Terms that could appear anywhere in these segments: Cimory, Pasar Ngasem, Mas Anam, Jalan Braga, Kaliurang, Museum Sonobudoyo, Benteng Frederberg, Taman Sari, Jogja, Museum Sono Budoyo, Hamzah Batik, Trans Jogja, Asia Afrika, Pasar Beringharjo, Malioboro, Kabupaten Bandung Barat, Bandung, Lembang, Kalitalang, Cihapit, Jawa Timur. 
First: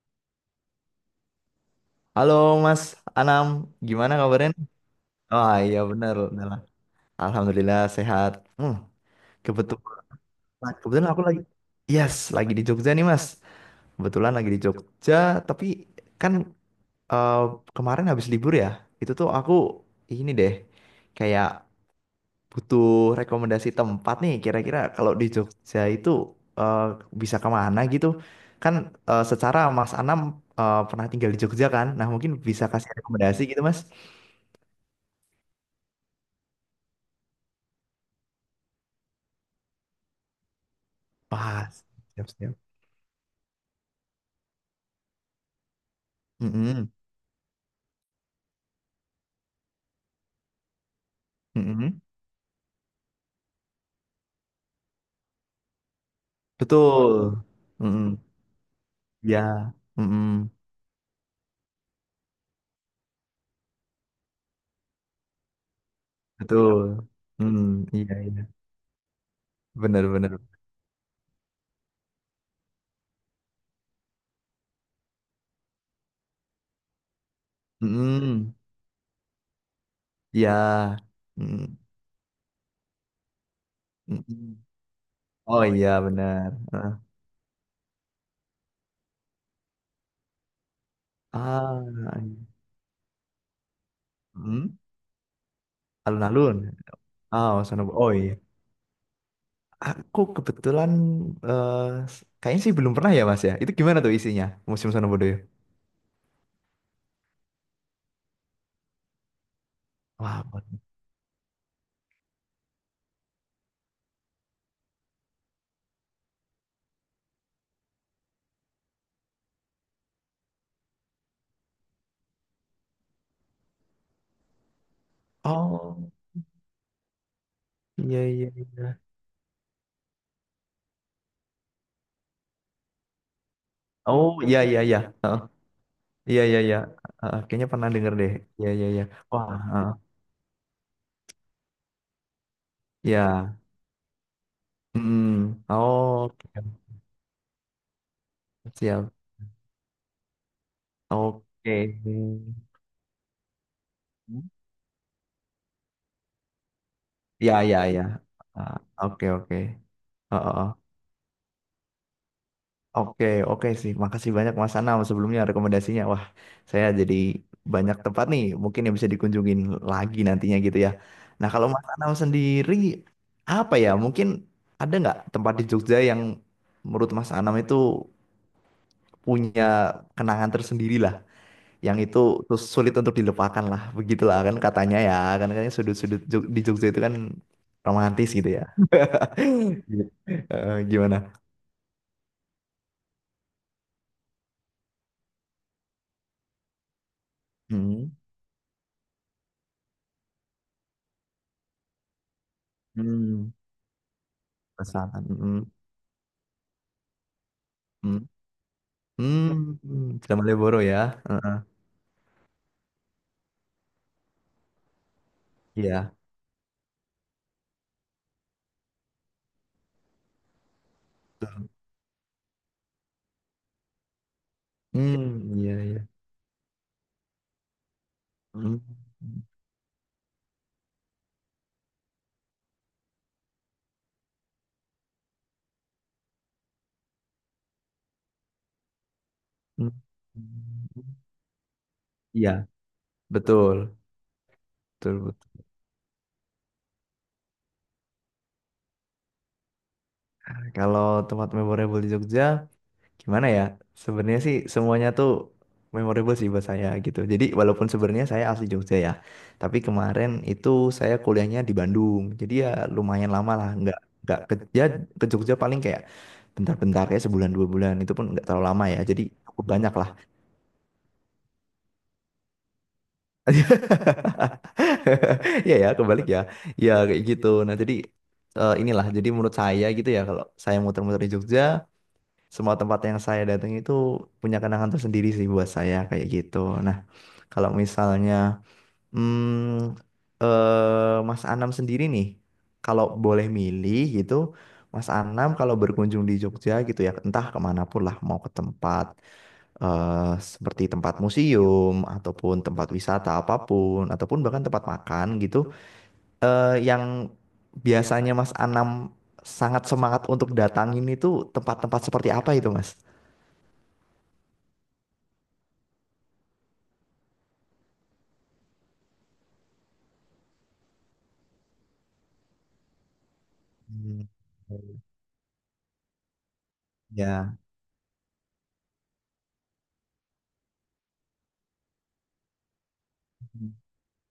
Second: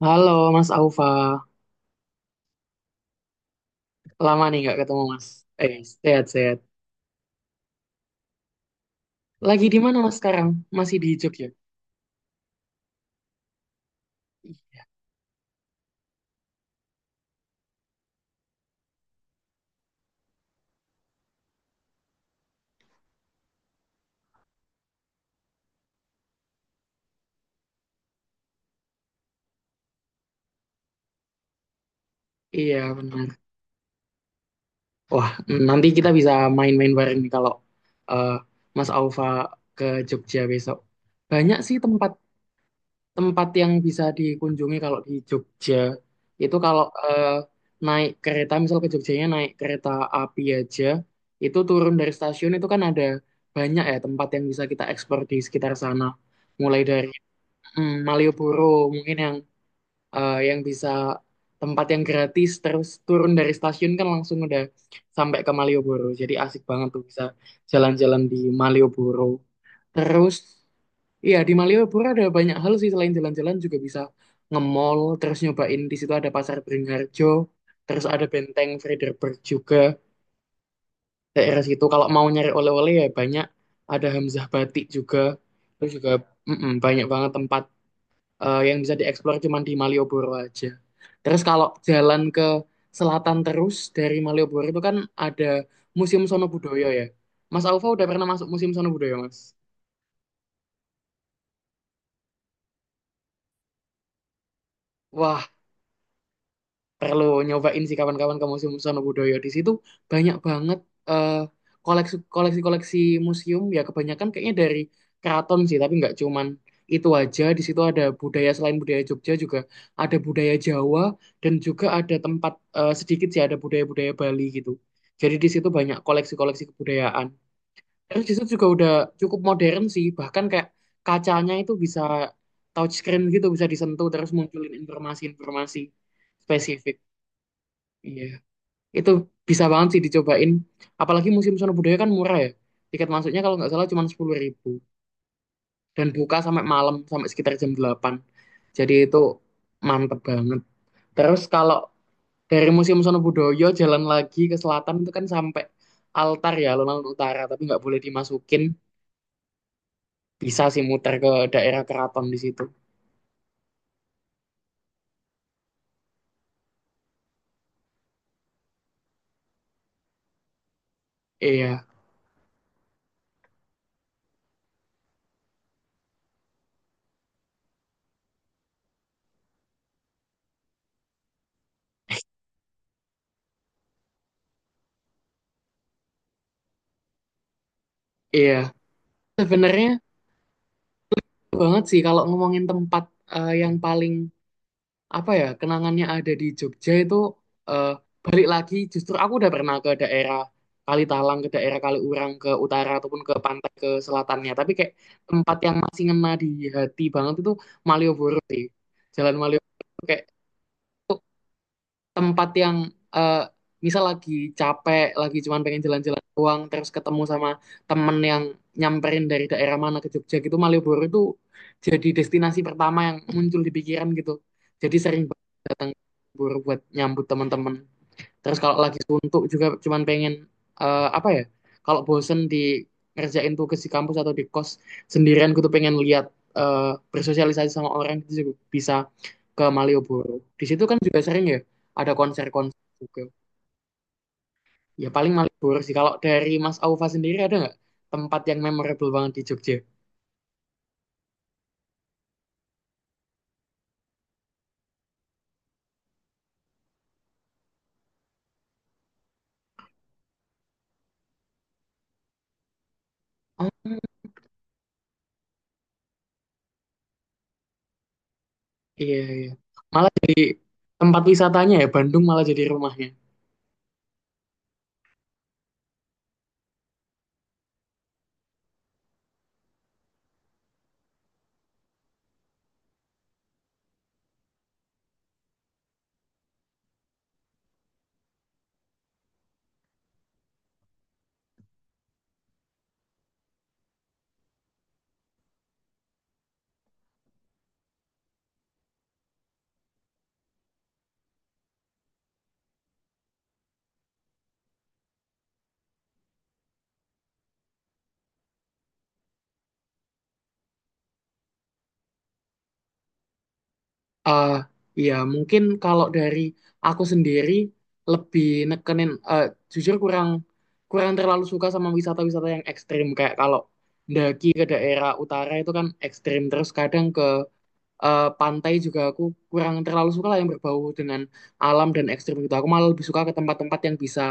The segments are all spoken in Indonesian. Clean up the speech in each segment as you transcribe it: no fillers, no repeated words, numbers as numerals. Halo Mas Aufa, Halo Mas Anam, gimana lama kabarnya? nih nggak ketemu Mas. Oh Eh, iya benar, benar. sehat-sehat. Alhamdulillah sehat. Hmm, Lagi di mana Mas kebetulan, sekarang? Masih di kebetulan aku lagi, Jogja? yes, lagi di Jogja nih Mas. Kebetulan lagi di Jogja, tapi kan eh, kemarin habis libur ya. Itu tuh aku ini deh, kayak butuh rekomendasi tempat nih. Kira-kira kalau di Jogja itu eh, bisa kemana gitu? Kan secara Mas Anam pernah tinggal di Jogja kan? Nah mungkin bisa Iya kasih benar. rekomendasi gitu Mas. Wah, nanti kita bisa main-main bareng nih kalau eh, Mas Aufa ke Jogja besok. Banyak Pas. sih Siap, siap. tempat-tempat yang bisa dikunjungi kalau di Jogja. Itu kalau Mm-mm. Naik kereta, misal ke Jogjanya naik kereta api aja, itu turun Mm-mm. dari stasiun itu kan ada banyak ya tempat yang bisa kita eksplor di sekitar sana. Mulai dari Betul. Mm-mm. Malioboro mungkin yang Ya. eh, Mm-mm. yang bisa tempat yang gratis terus turun dari stasiun kan langsung udah sampai ke Malioboro. Jadi asik Betul. banget tuh bisa Mm. Iya, jalan-jalan di iya. Malioboro. Benar, Terus benar. iya di Malioboro ada banyak hal sih selain jalan-jalan juga bisa nge-mall, terus nyobain di situ ada Pasar Beringharjo, terus ada Mm-mm. Benteng Frederberg juga Ya. daerah Mm. situ. Kalau mau nyari oleh-oleh ya banyak ada Hamzah Mm-mm. Batik juga. Oh iya, Terus juga benar. mm-mm, banyak Heeh. banget tempat yang bisa dieksplor cuma di Malioboro aja. Terus kalau Ah, jalan iya. ke selatan terus dari Malioboro Mm. itu kan ada Museum Sono Alun-alun. Budoyo ya. Ah, Mas suasana Alfa udah Oh pernah iya. masuk Museum Sono Budoyo, Mas? Aku kebetulan eh, kayaknya sih belum pernah ya, Mas ya. Itu gimana tuh isinya? Museum Sonobudoyo? Wah, perlu nyobain sih kawan-kawan ke Museum Sonobudoyo. Di situ banyak Wah, banget eh, koleksi-koleksi museum ya kebanyakan kayaknya dari keraton sih, tapi nggak cuman itu aja. Di situ ada budaya selain budaya Jogja juga ada budaya Jawa dan juga ada tempat sedikit sih ada budaya-budaya Bali gitu. Jadi di situ banyak Oh, koleksi-koleksi kebudayaan. iya Terus di situ iya juga iya. udah cukup modern sih, bahkan kayak kacanya itu bisa touchscreen gitu, bisa disentuh Oh, terus iya munculin iya iya. informasi-informasi Iya iya iya. spesifik. Kayaknya pernah denger Iya, deh. Iya iya iya. itu Wah, bisa eh, banget sih dicobain. Apalagi Museum Sono Budaya kan murah ya. Tiket masuknya kalau iya. nggak salah cuma 10 ribu. Mm, Dan buka Oke. sampai malam, sampai sekitar jam 8. Jadi Siap. itu mantep banget. Terus kalau Oke. dari Museum Sono Budoyo jalan lagi ke selatan itu kan sampai altar ya, alun-alun utara. Iya Tapi iya nggak boleh iya. dimasukin. Ah, Oke oke. Oh, oh, Bisa oh. sih muter ke daerah keraton di situ. Oke oke sih. Makasih banyak Mas Anam sebelumnya rekomendasinya. Wah, saya jadi banyak tempat nih mungkin yang bisa dikunjungin lagi nantinya gitu ya. Nah, kalau Iya, Mas Anam sendiri apa ya? Mungkin ada nggak tempat di Jogja yang menurut Mas Anam itu punya kenangan tersendiri lah yang itu terus sulit untuk dilupakan lah begitulah kan katanya ya kan katanya sudut-sudut di Jogja itu kan romantis gitu iya. ya Sebenarnya Gimana banget sih kalau ngomongin tempat yang paling apa ya kenangannya ada di Jogja itu eh, hmm. balik lagi justru aku udah pernah ke daerah Kalitalang ke daerah Kaliurang ke utara ataupun ke Hmm. pantai ke selatannya tapi kayak Pesanan. tempat Hmm. yang masih ngena di hati banget itu Hmm. Malioboro sih. Jalan Hmm. Malioboro itu kayak Sudah Malioboro itu ya Eh, tempat yang eh, misal lagi capek, lagi cuman pengen iya jalan-jalan doang, terus ketemu sama temen yang nyamperin dari daerah mana ke Jogja gitu, Malioboro itu jadi destinasi pertama yang muncul di pikiran gitu. Jadi sering hmm. banget iya datang iya ke Malioboro buat nyambut teman-teman. Terus hmm. kalau lagi suntuk Hmm. juga cuman pengen apa ya? Kalau bosen di ngerjain tugas di kampus atau di kos sendirian, gue tuh pengen lihat eh, bersosialisasi sama orang itu juga bisa ke hmm, Malioboro. Di situ kan hmm. juga sering ya ada Iya konser-konser juga. betul Ya betul paling betul Malioboro sih. Kalau dari Mas Aufa sendiri ada nggak tempat yang memorable banget di Jogja? kalau tempat memorable di Jogja gimana ya sebenarnya sih semuanya tuh memorable sih buat saya gitu jadi walaupun sebenarnya saya asli Jogja ya tapi kemarin itu saya kuliahnya di Bandung jadi ya lumayan lama Ah, lah nggak ke, ya ke Jogja paling kayak bentar-bentar kayak sebulan 2 bulan itu pun nggak terlalu lama ya iya jadi iya. cukup banyak lah Malah jadi tempat wisatanya ya Bandung malah jadi rumahnya. ya ya, kebalik ya. Ya kayak gitu. Nah, jadi inilah. Jadi menurut saya gitu ya, kalau saya muter-muter di Jogja, semua tempat yang saya datang itu punya kenangan tersendiri sih buat saya kayak gitu. Nah, kalau misalnya hmm, Mas Anam sendiri nih, kalau boleh milih gitu, Mas Anam kalau berkunjung di Jogja gitu ya, entah kemana pun lah, mau ke tempat seperti tempat museum ataupun tempat wisata apapun, ataupun bahkan tempat makan gitu, yang biasanya Mas Anam sangat semangat untuk datangin itu tempat-tempat seperti apa itu, Mas? eh ya mungkin kalau dari aku sendiri lebih nekenin jujur kurang kurang terlalu suka sama wisata-wisata yang ekstrim kayak kalau Hmm, daki ke daerah utara itu kan ekstrim terus kadang ke Ya. Pantai juga aku kurang terlalu suka lah yang berbau dengan alam dan ekstrim gitu aku malah lebih suka ke tempat-tempat yang bisa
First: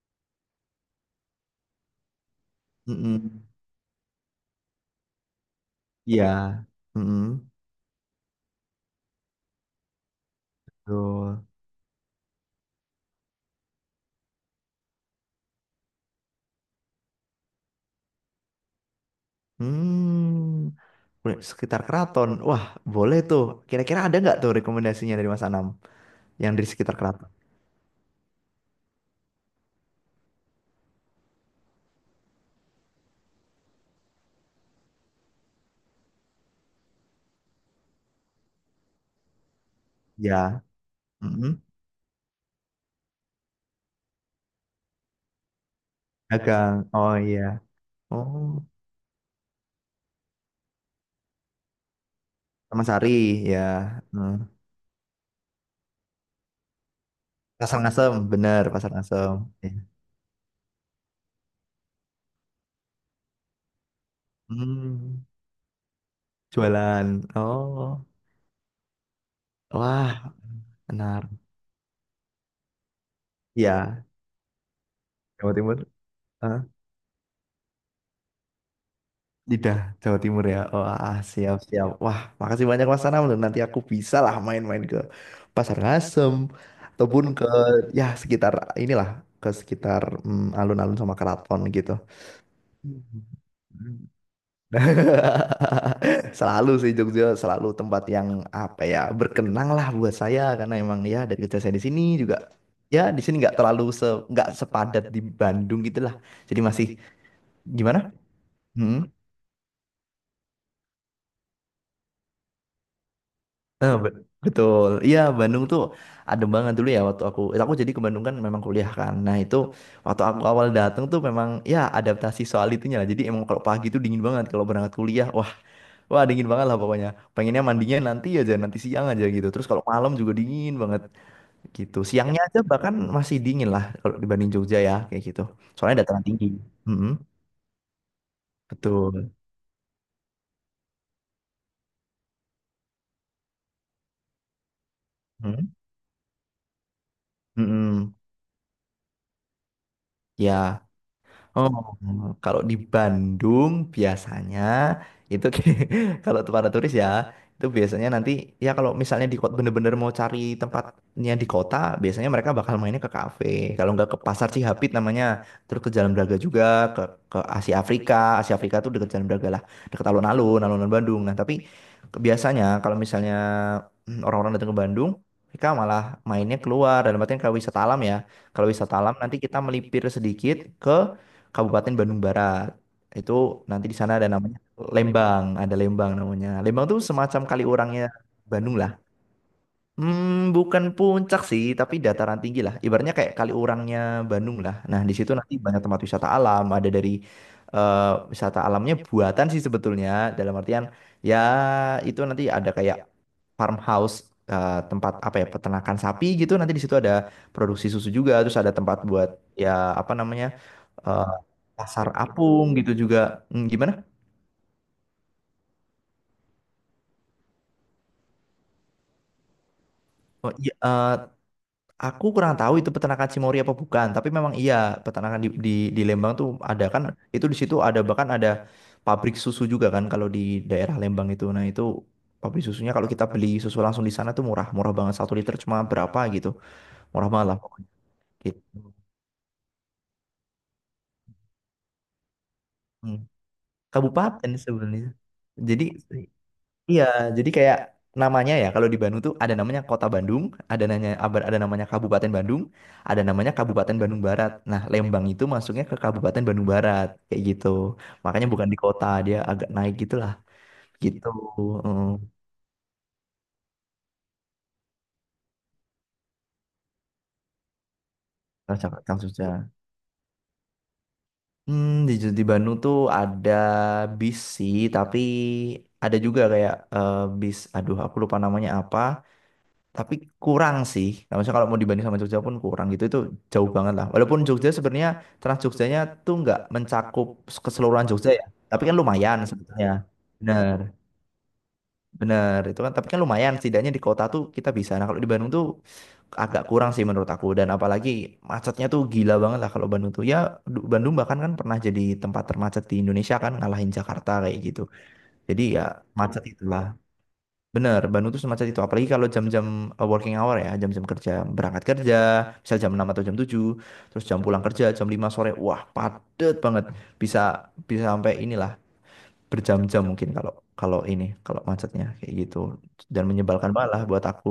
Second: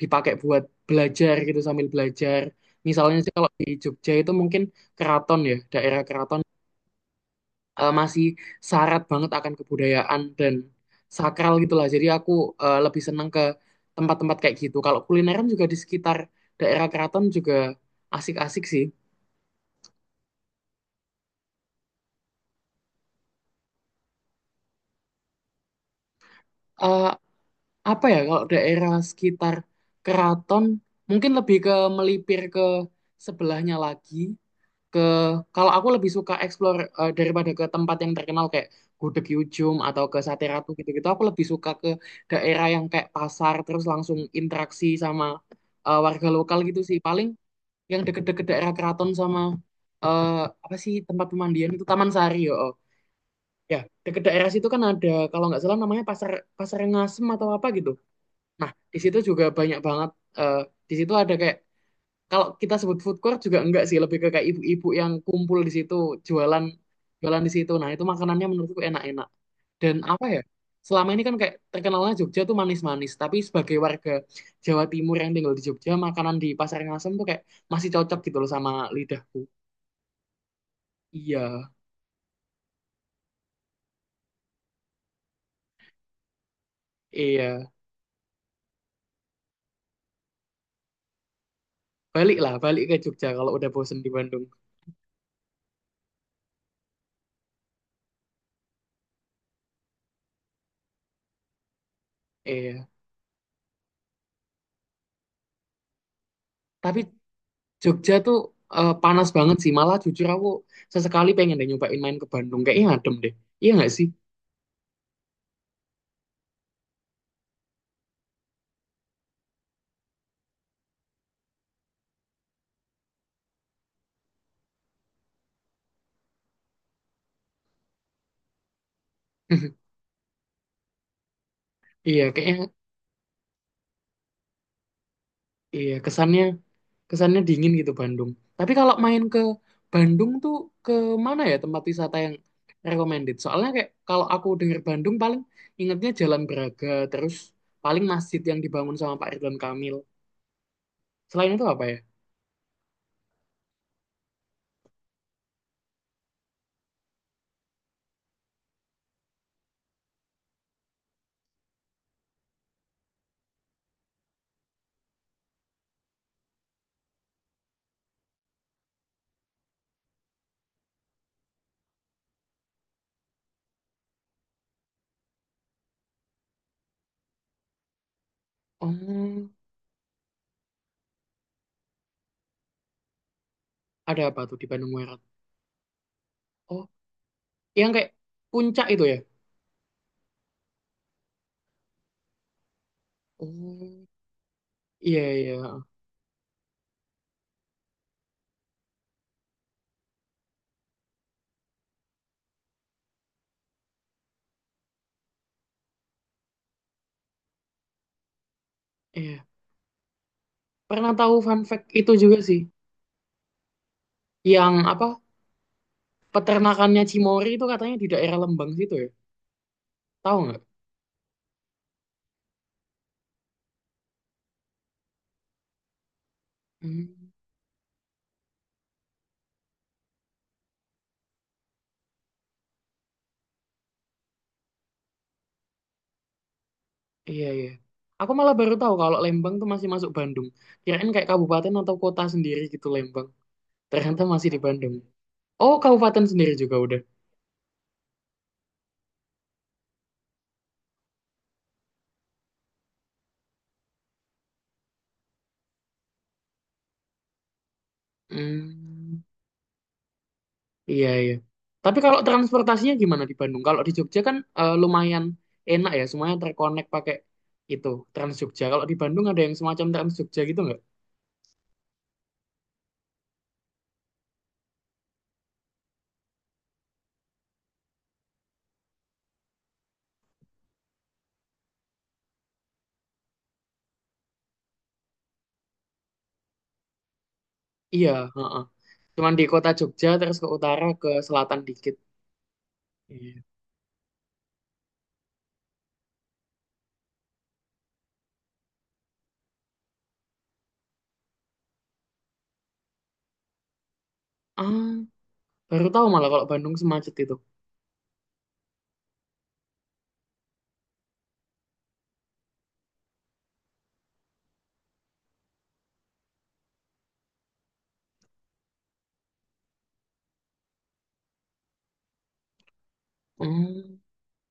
dipakai buat belajar gitu sambil belajar misalnya sih Mm-mm. kalau di Jogja itu mungkin keraton ya daerah keraton Ya. Mm-mm. Masih syarat banget akan kebudayaan dan Betul. sakral gitulah. Jadi aku lebih senang ke tempat-tempat kayak gitu. Kalau kulineran juga di sekitar daerah keraton juga asik-asik sih. Hmm. Sekitar keraton. Wah, boleh tuh. Kira-kira ada nggak tuh rekomendasinya dari Mas Anam yang di sekitar Eh, keraton? apa ya kalau daerah sekitar keraton mungkin lebih ke melipir ke sebelahnya lagi ke kalau aku lebih suka explore daripada ke tempat yang terkenal kayak Gudeg Yujum atau ke Sate Ya. Ratu gitu-gitu aku lebih Mm-mm. suka ke daerah yang kayak pasar terus langsung interaksi sama warga lokal Dagang. gitu sih Oh paling iya. yang deket-deket Oh, daerah keraton sama eh, apa sih tempat pemandian itu Taman Sari yo oh. Taman Sari ya. Ya deket daerah Hmm. situ kan ada kalau nggak salah namanya pasar pasar Ngasem atau apa Pasar gitu Ngasem, bener nah Pasar di situ Ngasem. juga Ya. banyak banget eh, di situ ada kayak kalau kita sebut food court juga enggak sih lebih ke kayak ibu-ibu yang Hmm. kumpul di situ jualan Jualan. jualan di situ nah itu Oh. makanannya menurutku enak-enak dan apa Wah, ya selama ini benar. kan kayak terkenalnya Jogja tuh manis-manis tapi sebagai Ya, warga Jawa Timur yang tinggal Jawa di Timur. Jogja makanan di Pasar Ngasem tuh kayak masih cocok gitu loh sama lidahku. Lidah Jawa Timur ya. Wah, Iya siap siap. Wah, makasih banyak Mas Anam. Nanti aku bisa lah main-main ke Pasar Ngasem ataupun ke iya. ya sekitar inilah ke sekitar alun-alun sama keraton gitu. Baliklah balik ke Hmm. Jogja kalau udah bosen di Bandung. Selalu sih Jogja selalu tempat yang apa ya berkenang lah buat saya karena emang ya dari kecil saya di sini juga Iya, ya di sini nggak terlalu nggak sepadat di Bandung gitu lah. Jadi masih tapi gimana? Jogja tuh Hmm? panas banget sih malah jujur aku sesekali pengen deh nyobain main ke Bandung kayaknya adem deh, iya nggak Eh, sih? bet- betul. Iya, Bandung tuh adem banget dulu ya waktu aku. Aku jadi ke Bandung kan memang kuliah kan. Nah, itu waktu aku awal datang tuh memang ya adaptasi soal itunya lah. Jadi emang kalau pagi tuh dingin banget kalau berangkat kuliah. Wah, dingin banget lah pokoknya. Pengennya mandinya nanti aja, nanti siang aja gitu. Terus kalau malam juga dingin banget gitu. Iya, Siangnya aja kayaknya bahkan masih dingin lah kalau dibanding Jogja ya kayak gitu. iya Soalnya dataran kesannya tinggi. Mm-mm, kesannya dingin gitu Bandung. Tapi kalau main betul. ke Bandung tuh ke mana ya tempat wisata yang recommended? Soalnya kayak kalau aku denger Bandung paling Mm-mm, ingetnya Jalan Braga, terus paling mm-mm. masjid yang dibangun sama Pak Ridwan Kamil. Ya. Selain itu Oh, apa ya? kalau di Bandung biasanya itu kalau para turis ya itu biasanya nanti ya kalau misalnya di kota bener-bener mau cari tempatnya di kota biasanya mereka bakal mainnya ke kafe kalau nggak ke pasar Cihapit namanya terus ke Jalan Braga juga ke ke Asia Afrika Asia Afrika tuh deket Jalan Braga lah deket alun-alun Bandung nah tapi biasanya kalau misalnya orang-orang datang ke Bandung mereka malah mainnya keluar dalam artian kalau wisata alam ya kalau wisata alam nanti Oh, kita melipir sedikit Kabupaten Bandung Barat. Itu nanti di sana ada ada apa tuh namanya di Bandung Barat? Lembang, ada Lembang namanya. Oh, Lembang tuh semacam kali yang orangnya kayak Bandung puncak lah. itu ya? Bukan puncak sih, tapi dataran tinggi lah. Ibaratnya kayak Kaliurangnya Oh, Bandung lah. Nah, di iya situ iya nanti banyak iya. tempat wisata alam. Ada dari eh, wisata alamnya buatan sih sebetulnya. Dalam artian ya itu nanti ada kayak farmhouse tempat apa ya peternakan sapi gitu. Nanti di situ ada produksi susu juga. Terus ada tempat buat Iya, ya apa namanya pernah eh, tahu fun fact pasar itu juga sih. apung gitu juga. Hmm, gimana? Yang apa? Peternakannya Cimory itu katanya di daerah Lembang situ ya? Tahu Oh, nggak? iya, aku kurang tahu itu peternakan Cimory apa bukan, tapi memang iya peternakan di Lembang tuh ada kan, Hmm, itu di situ ada bahkan ada pabrik susu juga kan kalau di daerah Lembang itu. Nah itu pabrik susunya kalau kita beli susu langsung di sana tuh murah, murah banget 1 liter cuma berapa gitu, murah iya banget lah iya. pokoknya. Aku malah Gitu. baru tahu kalau Lembang tuh masih masuk Bandung. Kirain kayak kabupaten atau kota sendiri gitu Hmm. Lembang. Ternyata masih Kabupaten di Bandung. sebenarnya. Oh, Jadi kabupaten sendiri juga udah. iya, jadi kayak namanya ya kalau di Bandung tuh ada namanya Kota Bandung, ada namanya Kabupaten Bandung, ada namanya Kabupaten Bandung Barat. Nah, Lembang itu masuknya ke Kabupaten Bandung Barat kayak gitu. Makanya bukan di kota, Hmm, dia agak naik gitulah. iya Gitu. iya. Tapi Heeh. kalau transportasinya gimana di Bandung? Kalau di Jogja kan lumayan enak ya, semuanya terkonek pakai itu Trans Jogja. Kalau Langsung di Bandung langsung ada yang aja. semacam Trans Jogja gitu nggak? Hmm, di di Bandung tuh ada bis sih, tapi ada juga kayak bis aduh aku lupa namanya apa. Tapi kurang sih. Nah, maksudnya kalau mau dibanding sama Jogja pun kurang gitu itu jauh banget lah. Walaupun Jogja sebenarnya Trans Jogjanya tuh nggak mencakup keseluruhan Iya, Jogja ya, heeh. tapi kan Cuman lumayan di kota sebenarnya Jogja terus ke Bener, utara ke selatan dikit. bener itu kan. Tapi kan Iya. lumayan, setidaknya di kota tuh kita bisa. Nah kalau di Bandung tuh agak kurang sih menurut aku. Dan apalagi macetnya tuh gila banget lah kalau Bandung tuh. Ya Bandung bahkan kan pernah jadi tempat termacet di Indonesia kan ngalahin Jakarta kayak gitu. Ah, Jadi ya baru tahu malah macet kalau Bandung itulah. semacet itu. Bener, Bandung tuh semacam itu. Apalagi kalau jam-jam working hour ya, jam-jam kerja, berangkat kerja, misal jam 6 atau jam 7, terus jam pulang kerja jam 5 sore. Wah, padet banget. Bisa bisa sampai inilah berjam-jam mungkin kalau kalau ini, kalau macetnya kayak gitu. Dan menyebalkan Hmm. malah buat aku.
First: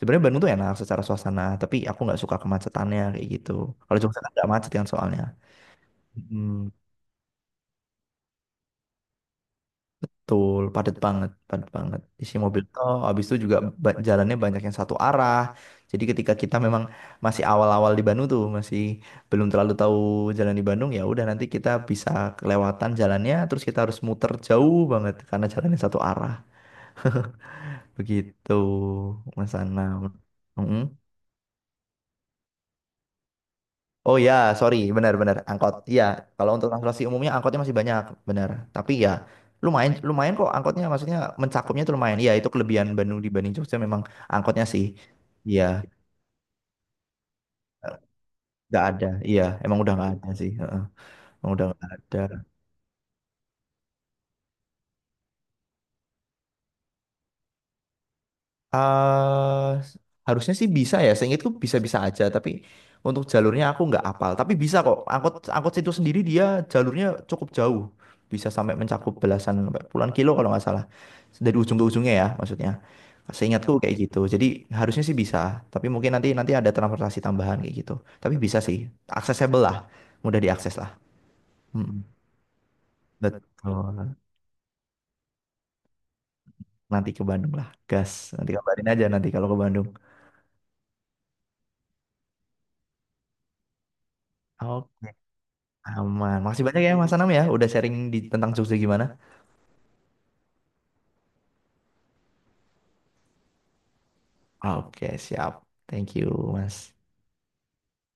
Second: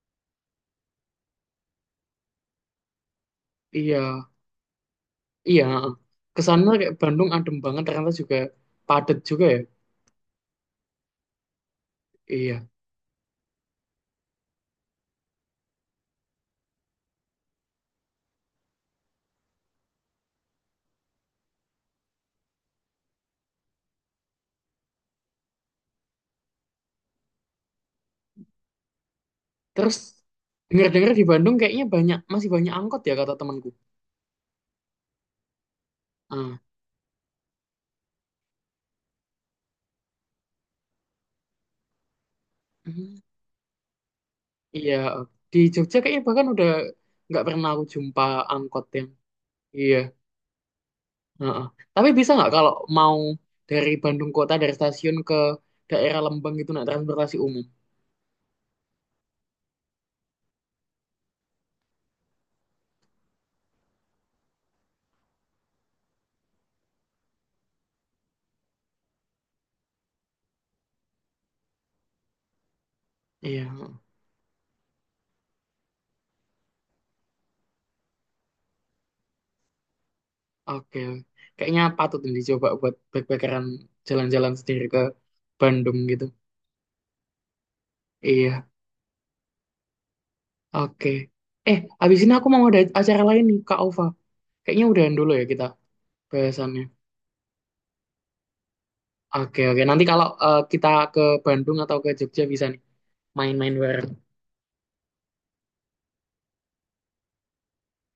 Sebenarnya Bandung tuh enak secara suasana, tapi aku nggak suka kemacetannya kayak gitu. Kalau Iya, Jogja kan nggak macet kan soalnya. iya. Heeh. Kesannya Hmm. kayak Bandung adem banget, ternyata juga padat juga ya. Betul, padat banget, padat banget. Isi mobil Iya. tol, habis itu juga jalannya banyak yang satu arah. Jadi ketika kita memang masih awal-awal di Bandung tuh, masih belum terlalu tahu jalan di Bandung, ya udah nanti kita bisa kelewatan jalannya, terus kita harus muter jauh banget karena jalannya satu arah. Begitu, Mas Terus Anam. dengar-dengar di Bandung kayaknya banyak masih banyak angkot ya kata temanku. Oh ya, sorry, benar-benar angkot. Iya, kalau Ah, untuk transportasi umumnya angkotnya masih banyak, benar. Tapi ya lumayan, lumayan kok angkotnya, maksudnya mencakupnya itu lumayan. Iya, itu kelebihan Bandung mhm. dibanding Jogja memang angkotnya sih. Iya. Di Iya, Jogja kayaknya bahkan udah nggak pernah aku jumpa nggak angkot ada. yang. Iya, emang udah Iya, nggak ada sih. Heeh, Emang heeh. udah nggak Tapi ada. bisa nggak kalau mau dari Bandung kota dari stasiun ke daerah Lembang gitu naik transportasi umum? eh harusnya sih bisa ya. Seingatku bisa-bisa aja, tapi untuk jalurnya aku nggak apal. Tapi bisa kok. Angkot angkot situ sendiri dia jalurnya cukup jauh. Bisa sampai mencakup belasan sampai puluhan kilo kalau nggak salah. Dari ujung ke ujungnya ya, maksudnya. Iya, Seingatku kayak heeh. gitu. Jadi harusnya sih bisa, tapi mungkin nanti nanti ada transportasi tambahan kayak gitu. Tapi bisa sih, accessible lah, mudah diakses lah. Oke. Kayaknya Mm-mm. patut nih dicoba buat Betul. backpackeran jalan-jalan sendiri ke Bandung gitu. Nanti ke Bandung lah, gas. Nanti Iya. kabarin aja nanti kalau ke Bandung. Oke. Abis ini aku mau ada acara lain nih, Kak Ova. Kayaknya Oh, udahan dulu ya kita aman. Makasih banyak bahasannya. ya Mas Anam ya, udah sharing di tentang Jogja gimana. Oke, oke. Nanti kalau kita ke Bandung atau ke Jogja bisa nih main-main bareng. Oke, siap. Thank you, Mas.